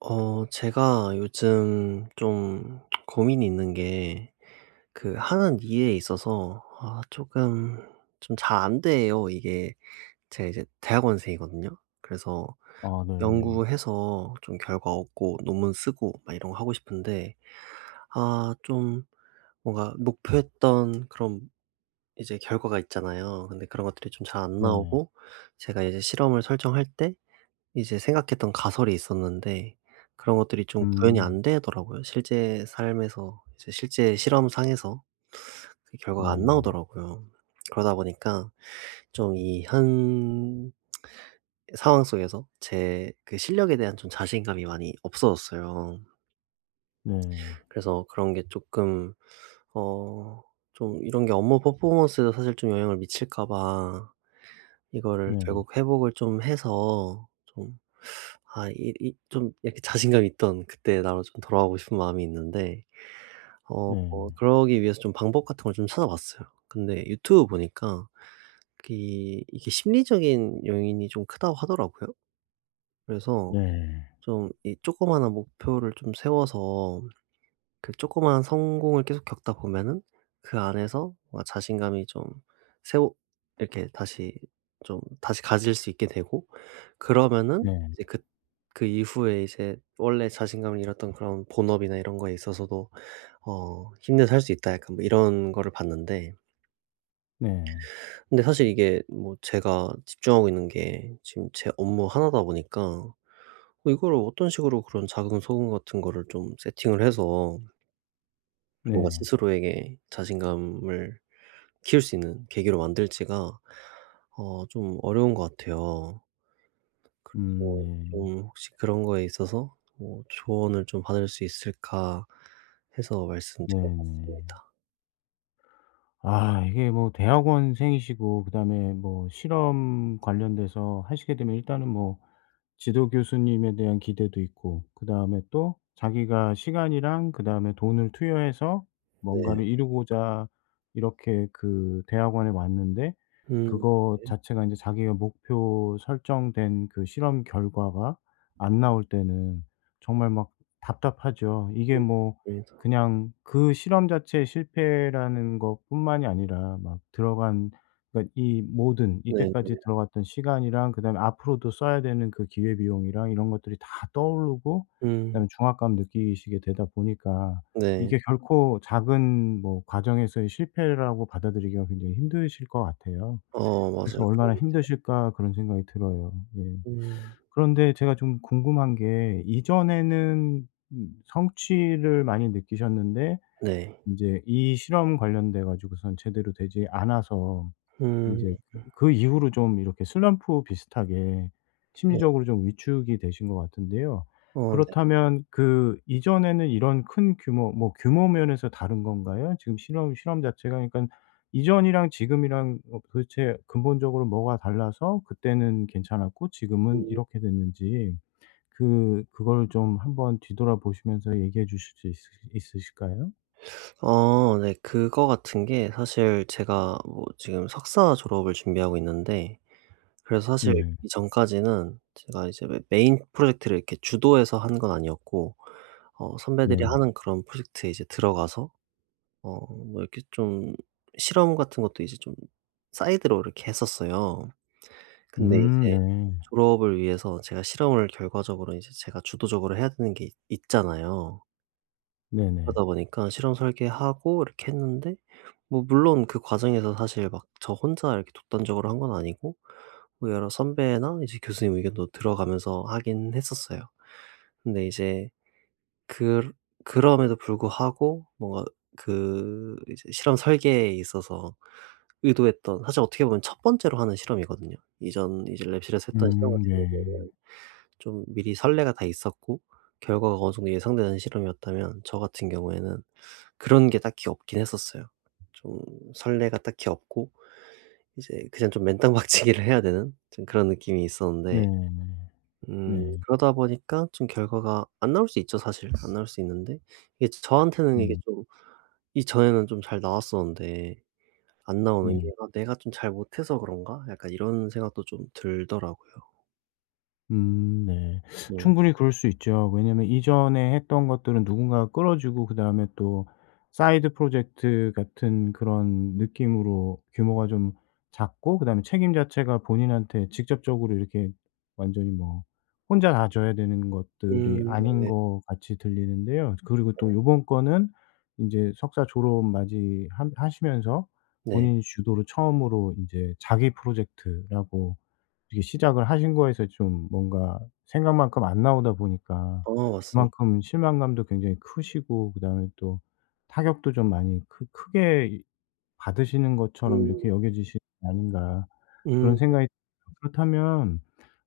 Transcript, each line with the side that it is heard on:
right: 제가 요즘 좀 고민이 있는 게 그 하는 일에 있어서 아금좀 잘 안 돼요. 이게 제가 이제 대학원생이거든요. 그래서
left: 아 네.
right: 연구해서 좀 결과 얻고 논문 쓰고 막 이런 거 하고 싶은데 좀 뭔가 목표했던 그런 이제 결과가 있잖아요. 근데 그런 것들이 좀 잘 안
left: 네네.
right: 나오고, 제가 이제 실험을 설정할 때 이제 생각했던 가설이 있었는데 그런 것들이 좀 구현이
left: 음.
right: 안 되더라고요. 실제 삶에서, 이제 실제 실험상에서 그 결과가 안
left: 네네.
right: 나오더라고요. 그러다 보니까 좀 이 현 상황 속에서 제 그 실력에 대한 좀 자신감이 많이 없어졌어요.
left: 네.
right: 그래서 그런 게 조금, 어 좀 이런 게 업무 퍼포먼스에도 사실 좀 영향을 미칠까 봐, 이거를
left: 네.
right: 결국 회복을 좀 해서, 좀 아 이 이 좀 이렇게 자신감 있던 그때 나로 좀 돌아가고 싶은 마음이 있는데,
left: 네.
right: 그러기 위해서 좀 방법 같은 걸 좀 찾아봤어요. 근데 유튜브 보니까 이 이게 심리적인 요인이 좀 크다고 하더라고요. 그래서
left: 네.
right: 좀 이 조그마한 목표를 좀 세워서 그 조그마한 성공을 계속 겪다 보면은 그 안에서 뭔가 자신감이 좀 세워 이렇게 다시, 좀 다시 가질 수 있게 되고, 그러면은
left: 네.
right: 이제 그 이후에 이제 원래 자신감을 잃었던 그런 본업이나 이런 거에 있어서도 '힘내서 할 수 있다.' 약간 뭐 이런 거를 봤는데,
left: 네.
right: 근데 사실 이게 뭐 제가 집중하고 있는 게 지금 제 업무 하나다 보니까 이거를 어떤 식으로 그런 작은 소금 같은 거를 좀 세팅을 해서 뭔가
left: 네.
right: 스스로에게 자신감을 키울 수 있는 계기로 만들지가 좀 어려운 것 같아요. 그래서
left: 네.
right: 좀 혹시 그런 거에 있어서 뭐 조언을 좀 받을 수 있을까 해서 말씀드려
left: 네네.
right: 봤습니다.
left: 아 이게 뭐 대학원생이시고 그다음에 뭐 실험 관련돼서 하시게 되면 일단은 뭐 지도 교수님에 대한 기대도 있고 그다음에 또 자기가 시간이랑 그다음에 돈을 투여해서
right: 네.
left: 뭔가를 이루고자 이렇게 그 대학원에 왔는데,
right: 음.
left: 그거 자체가 이제 자기가 목표 설정된 그 실험 결과가 안 나올 때는 정말 막 답답하죠. 이게
right: 음.
left: 뭐
right: 맞습니다.
left: 그냥 그 실험 자체의 실패라는 것뿐만이 아니라 막 들어간, 그러니까 이 모든 이때까지
right: 네네.
left: 들어갔던 시간이랑 그다음에 앞으로도 써야 되는 그 기회 비용이랑 이런 것들이 다 떠오르고
right: 음.
left: 그다음에 중압감 느끼시게 되다 보니까
right: 네.
left: 이게 결코 작은 뭐 과정에서의 실패라고 받아들이기가 굉장히 힘드실 것 같아요.
right: 어
left: 그래서
right: 맞아요. 그런
left: '얼마나
right: 것 같아요.
left: 힘드실까.' 그런 생각이 들어요. 예.
right: 음.
left: 그런데 제가 좀 궁금한 게 이전에는 성취를 많이 느끼셨는데
right: 네.
left: 인제 이 실험 관련돼 가지고선 제대로 되지 않아서 이
right: 음
left: 제 그 이후로 좀 이렇게 슬럼프 비슷하게
right: 네.
left: 심리적으로 좀 위축이 되신 것 같은데요.
right: 어 네.
left: 그렇다면 그 이전에는 이런 큰 규모, 뭐 규모 면에서 다른 건가요? 지금 실험 자체가, 그러니까 이전이랑 지금이랑 어 도대체 근본적으로 뭐가 달라서 그때는 괜찮았고 지금은 이렇게 됐는지, 그걸 좀 한번 뒤돌아보시면서 얘기해 주실 수 있으실까요?
right: 어 네. 그거 같은 게 사실 제가 뭐 지금 석사 졸업을 준비하고 있는데, 그래서 사실
left: 네.
right: 이전까지는 제가 이제 메 메인 프로젝트를 이렇게 주도해서 한 건 아니었고, 선배들이
left: 네.
right: 하는 그런 프로젝트에 이제 들어가서 뭐 이렇게 좀 실험 같은 것도 이제 좀 사이드로 이렇게 했었어요. 근데 이제
left: 네.
right: 졸업을 위해서 제가 실험을 결과적으로 이제 제가 주도적으로 해야 되는 게 있 있잖아요.
left: 네네.
right: 그러다 보니까 실험 설계하고 이렇게 했는데, 뭐 물론 그 과정에서 사실 막 저 혼자 이렇게 독단적으로 한 건 아니고 뭐 여러 선배나 이제 교수님 의견도 들어가면서 하긴 했었어요. 근데 이제 그 그럼에도 불구하고 뭔가 그 이제 실험 설계에 있어서 의도했던, 사실 어떻게 보면 첫 번째로 하는 실험이거든요. 이전 이제 랩실에서 했던 실험 같은
left: 네.
right: 경우에는 좀 미리 선례가 다 있었고 결과가 어느 정도 예상되는 실험이었다면, 저 같은 경우에는 그런 게 딱히 없긴 했었어요. 좀 설레가 딱히 없고 이제 그냥 좀 맨땅박치기를 해야 되는 좀 그런 느낌이 있었는데,
left: 네. 네.
right: 그러다 보니까 좀 결과가 안 나올 수 있죠 사실. 안 나올 수 있는데, 이게 저한테는 이게
left: 음.
right: 좀, 이전에는 좀 잘 나왔었는데 안 나오는 게,
left: 네.
right: '아 내가 좀 잘 못해서 그런가?' 약간 이런 생각도 좀 들더라고요.
left: 네.
right: 네.
left: 충분히 그럴 수 있죠. 왜냐면 이전에 했던 것들은 누군가가 끌어주고 그다음에 또 사이드 프로젝트 같은 그런 느낌으로 규모가 좀 작고 그다음에 책임 자체가 본인한테 직접적으로 이렇게 완전히 뭐 혼자 다 져야 되는 것들이
right: 네네.
left: 아닌
right: 네.
left: 것 같이 들리는데요. 그리고 또 요번 거는 이제 석사 졸업 맞이 하 하시면서
right: 네.
left: 본인 주도로 처음으로 이제 자기 프로젝트라고 이렇게 시작을 하신 거에서 좀 뭔가 생각만큼 안 나오다 보니까
right: 어 맞습니다.
left: 그만큼 실망감도 굉장히 크시고 그다음에 또 타격도 좀 많이 크 크게 이 받으시는 것처럼 이렇게
right: 음.
left: 여겨지시는 게 아닌가 그런
right: 음.
left: 생각이 그렇다면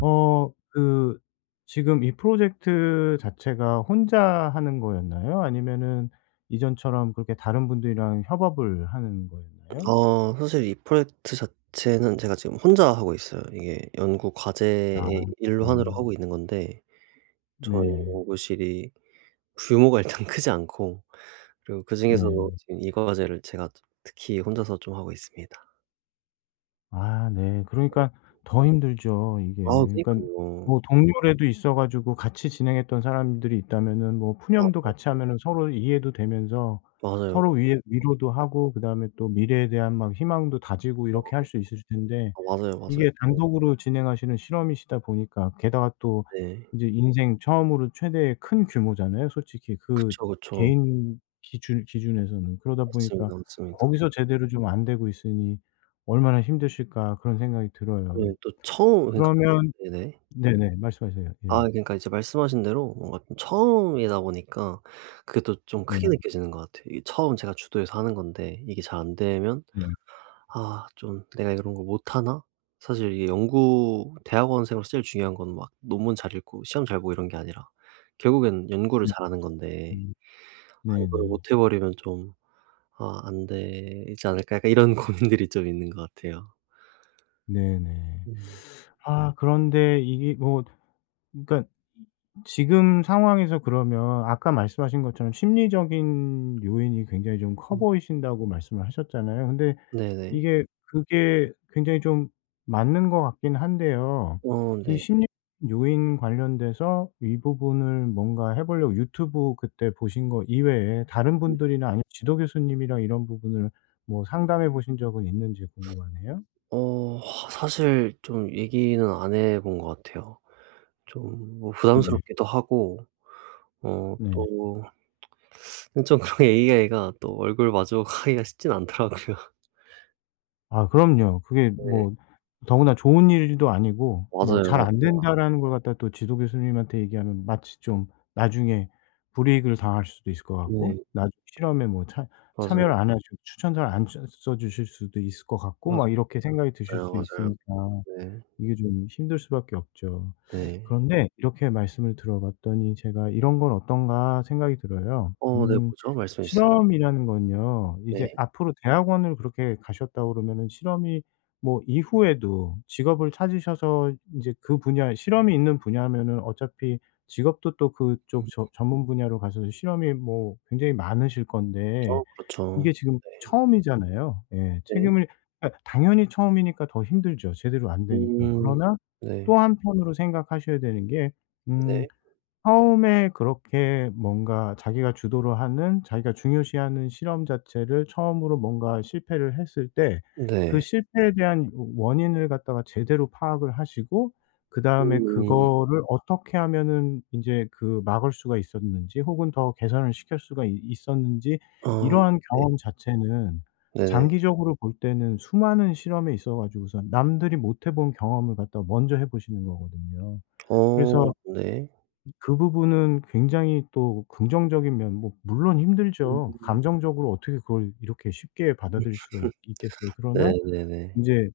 left: 어 그 지금 이 프로젝트 자체가 혼자 하는 거였나요? 아니면은 이전처럼 그렇게 다른 분들이랑 협업을 하는 거였나요?
right: 사실 이 프로젝트 자체는 제가 지금 혼자 하고 있어요. 이게 연구
left: 아.
right: 과제의 일환으로
left: 음.
right: 하고 있는 건데, 저희
left: 네.
right: 연구실이 규모가 일단 크지 않고, 그리고
left: 네.
right: 그중에서도 지금 이 과제를 제가 특히 혼자서 좀 하고 있습니다.
left: 아 네. 그러니까 더 힘들죠 이게.
right: 아
left: 그러니까
right: 그니깐요.
left: 뭐 동료라도 있어 가지고 같이 진행했던 사람들이 있다면은 뭐
right: 마
left: 푸념도 같이 하면은 서로 이해도 되면서
right: 맞아요.
left: 서로 위에 위로도 하고 그다음에 또 미래에 대한 막 희망도 다지고 이렇게 할 수 있을 텐데
right: 아 맞아요, 맞아요.
left: 이게 단독으로 진행하시는 실험이시다 보니까, 게다가 또
right: 네 네.
left: 인제 인생 처음으로 최대의 큰 규모잖아요, 솔직히 그
right: 그쵸, 그쵸.
left: 개인 기준에서는. 그러다 보니까
right: 맞습니다, 맞습니다.
left: 거기서 제대로 좀 안 되고 있으니 '얼마나 힘드실까.' 그런 생각이 들어요.
right: 네, 또 처음, 그니까.
left: 그러면
right: 네네.
left: 네네. 말씀하세요. 예.
right: 아 그러니까 이제 말씀하신 대로 뭔가 좀 처음이다 보니까 그게 또 좀
left: 네.
right: 크게 느껴지는 것 같아요. 이게 처음 제가 주도해서 하는 건데 이게 잘 안 되면
left: 네.
right: '아 좀 내가 이런 걸 못하나?' 사실 이게 연구 대학원생으로 제일 중요한 건 막 논문 잘 읽고 시험 잘 보고 이런 게 아니라 결국엔 연구를
left: 네.
right: 잘하는 건데,
left: 음.
right: '아 이거를
left: 네네.
right: 못해 버리면 좀, 아 안 되지 않을까?' 약간 이런 고민들이 좀 있는 것 같아요.
left: 네네.
right: 음.
left: 아 그런데 이게 뭐 그러니까 지금 상황에서 그러면, 아까 말씀하신 것처럼 심리적인 요인이 굉장히 좀 커
right: 음.
left: 보이신다고 말씀을 하셨잖아요. 근데
right: 네네.
left: 이게 그게 굉장히 좀 맞는 것 같긴 한데요.
right: 어
left: 이
right: 네.
left: 심리적인 요인 관련돼서 이 부분을 뭔가 해 보려고 유튜브 그때 보신 거 이외에 다른 분들이나 아니면 지도 교수님이랑 이런 부분을 뭐 상담해 보신 적은 있는지 궁금하네요.
right: 어 사실 좀 얘기는 안 해본 것 같아요. 좀뭐
left: 네.
right: 부담스럽기도 하고,
left: 네.
right: 또 좀 그런 AI가 또 얼굴 마주하기가 쉽진 않더라고요.
left: 아 그럼요. 그게
right: 네.
left: 뭐 더구나 좋은 일도 아니고 뭐
right: 맞아요,
left: "잘 안
right: 맞아요.
left: 된다."라는 걸 갖다 또 지도 교수님한테 얘기하면 마치 좀 나중에 불이익을 당할 수도 있을 것 같고
right: 네.
left: 나중 실험에 뭐 참
right: 맞아요.
left: 참여를 안 하시고 추천서를 안 써 주실 수도 있을 것 같고
right: 맞
left: 막 이렇게 생각이 드실
right: 맞아요,
left: 수
right: 맞아요.
left: 있으니까.
right: 네.
left: 이게 좀 힘들 수밖에 없죠. 음.
right: 네.
left: 그런데 이렇게 말씀을 들어봤더니 제가 '이런 건 어떤가.' 생각이 들어요.
right: 네, 뭐죠? 말씀해 주세요.
left: 실험이라는 건요 이제
right: 네.
left: 앞으로 대학원을 그렇게 가셨다고 그러면은 실험이 뭐 이후에도 직업을 찾으셔서 인제 그 분야 실험이 있는 분야면은 어차피 직업도 또 그쪽
right: 음.
left: 저 전문 분야로 가셔서 실험이 뭐 굉장히 많으실 건데
right: 어 그렇죠.
left: 이게 지금 처음이잖아요. 예.
right: 네. 네.
left: 책임을. 예. 당연히 처음이니까 더 힘들죠 제대로 안 되니까.
right: 음.
left: 그러나
right: 네.
left: 또 한편으로 생각하셔야 되는 게음
right: 네.
left: 처음에 그렇게 뭔가 자기가 주도를 하는, 자기가 중요시하는 실험 자체를 처음으로 뭔가 실패를 했을 때 그
right: 네.
left: 실패에 대한 원인을 갖다가 제대로 파악을 하시고 그다음에
right: 음.
left: 그거를 어떻게 하면은 인제 그 막을 수가 있었는지 혹은 더 개선을 시킬 수가 있 있었는지,
right: 어.
left: 이러한
right: 네.
left: 경험 자체는
right: 네네.
left: 장기적으로 볼 때는 수많은 실험에 있어 가지고서 남들이 못해본 경험을 갖다가 먼저 해 보시는 거거든요.
right: 어
left: 그래서
right: 네.
left: 그 부분은 굉장히 또 긍정적인 면. 뭐 물론 힘들죠.
right: 음.
left: 감정적으로 어떻게 그걸 이렇게 쉽게 받아들일 수가 있 있겠어요. 그러나
right: 네네네.
left: 이제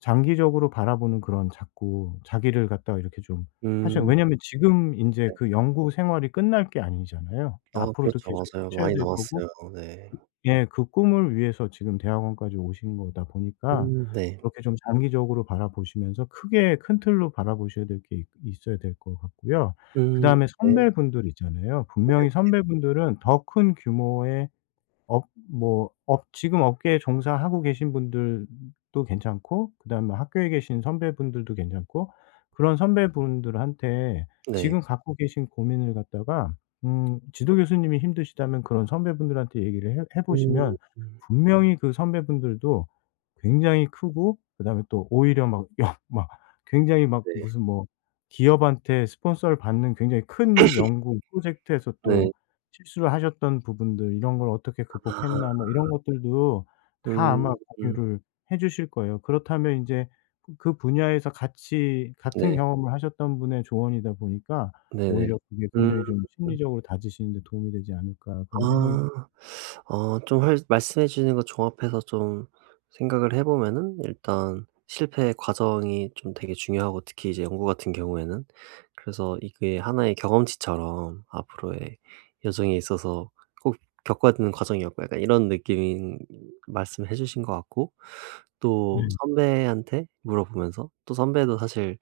left: 장기적으로 바라보는 그런, 자꾸 자기를 갖다가 이렇게 좀 하셔.
right: 음.
left: 왜냐면 지금 이제 그 연구 생활이 끝날 게 아니잖아요.
right: 아
left: 앞으로도
right: 그렇죠.
left: 계속
right: 맞아요.
left: 하셔야
right: 많이
left: 될 거고.
right: 남았어요. 네.
left: 예. 그 꿈을 위해서 지금 대학원까지 오신 거다 보니까
right: 네.
left: 그렇게 좀 장기적으로 바라보시면서 크게 큰 틀로 바라보셔야 될 게 있 있어야 될 것 같고요. 그다음에
right: 네.
left: 선배분들 있잖아요. 분명히 선배분들은 더 큰 규모의 업, 뭐 업 지금 업계에 종사하고 계신 분들도 괜찮고 그다음에 뭐 학교에 계신 선배분들도 괜찮고. 그런 선배분들한테
right: 네.
left: 지금 갖고 계신 고민을 갖다가 지도 교수님이 힘드시다면 그런 선배분들한테 얘기를 해 보시면
right: 음. 음.
left: 분명히 그 선배분들도 굉장히 크고 그다음에 또 오히려 막 영 막 굉장히 막
right: 네.
left: 무슨 뭐 기업한테 스폰서를 받는 굉장히 큰 연구 프로젝트에서 또
right: 네.
left: 실수를 하셨던 부분들, 이런 걸 어떻게
right: 아.
left: 극복했나 뭐 이런 것들도 다
right: 음.
left: 아마
right: 음.
left: 공유를 해 주실 거예요. 그렇다면 인제 그 그 분야에서 같이 같은
right: 네.
left: 경험을 하셨던 분의 조언이다 보니까
right: 네네.
left: 오히려 그게
right: 음.
left: 굉장히 좀 심리적으로 다지시는 데 도움이 되지 않을까 그런 생각이.
right: 아. 좀 할 말씀해 주시는 거 종합해서 좀 생각을 해 보면은, 일단 실패의 과정이 좀 되게 중요하고 특히 이제 연구 같은 경우에는 그래서 이게 하나의 경험치처럼 앞으로의 여정에 있어서 꼭 겪어야 되는 과정이었고, 약간 이런 느낌인 말씀해 주신 것 같고, 또
left: 네.
right: 선배한테 물어보면서, 또 선배도 사실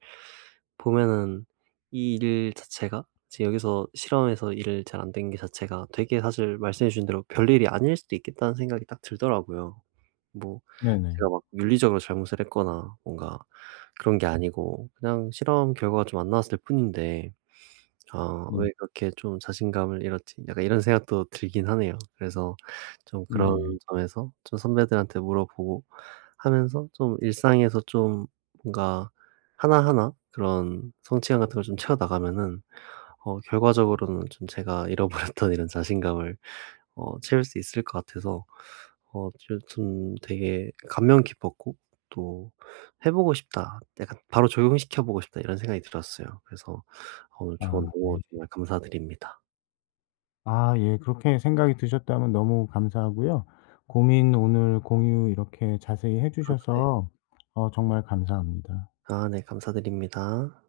right: 보면은 이 일 자체가 이제 여기서 실험에서 일을 잘 안 된 게 자체가 되게, 사실 말씀해 주신 대로 '별일이 아닐 수도 있겠다.'는 생각이 딱 들더라고요. 뭐
left: 네네.
right: 제가 막 윤리적으로 잘못을 했거나 뭔가 그런 게 아니고 그냥 실험 결과가 좀 안 나왔을 뿐인데,
left: 네.
right: '왜 그렇게 좀 자신감을 잃었지?' 약간 이런 생각도 들긴 하네요. 그래서 좀 그런
left: 네.
right: 점에서 좀 선배들한테 물어보고 하면서 좀 일상에서 좀 뭔가 하나하나 그런 성취감 같은 걸 좀 채워나가면은 결과적으로는 좀 제가 잃어버렸던 이런 자신감을 채울 수 있을 것 같아서, 여튼 되게 감명 깊었고, 또 '해 보고 싶다. 약간 바로 적용시켜 보고 싶다.' 이런 생각이 들었어요. 그래서 오늘 조언
left: 아 네.
right: 너무 정말 감사드립니다.
left: 아 예. 그렇게 생각이 드셨다면 너무 감사하고요. 고민 오늘 공유 이렇게 자세히 해
right: 네.
left: 주셔서 어 정말 감사합니다.
right: 아 네 감사드립니다.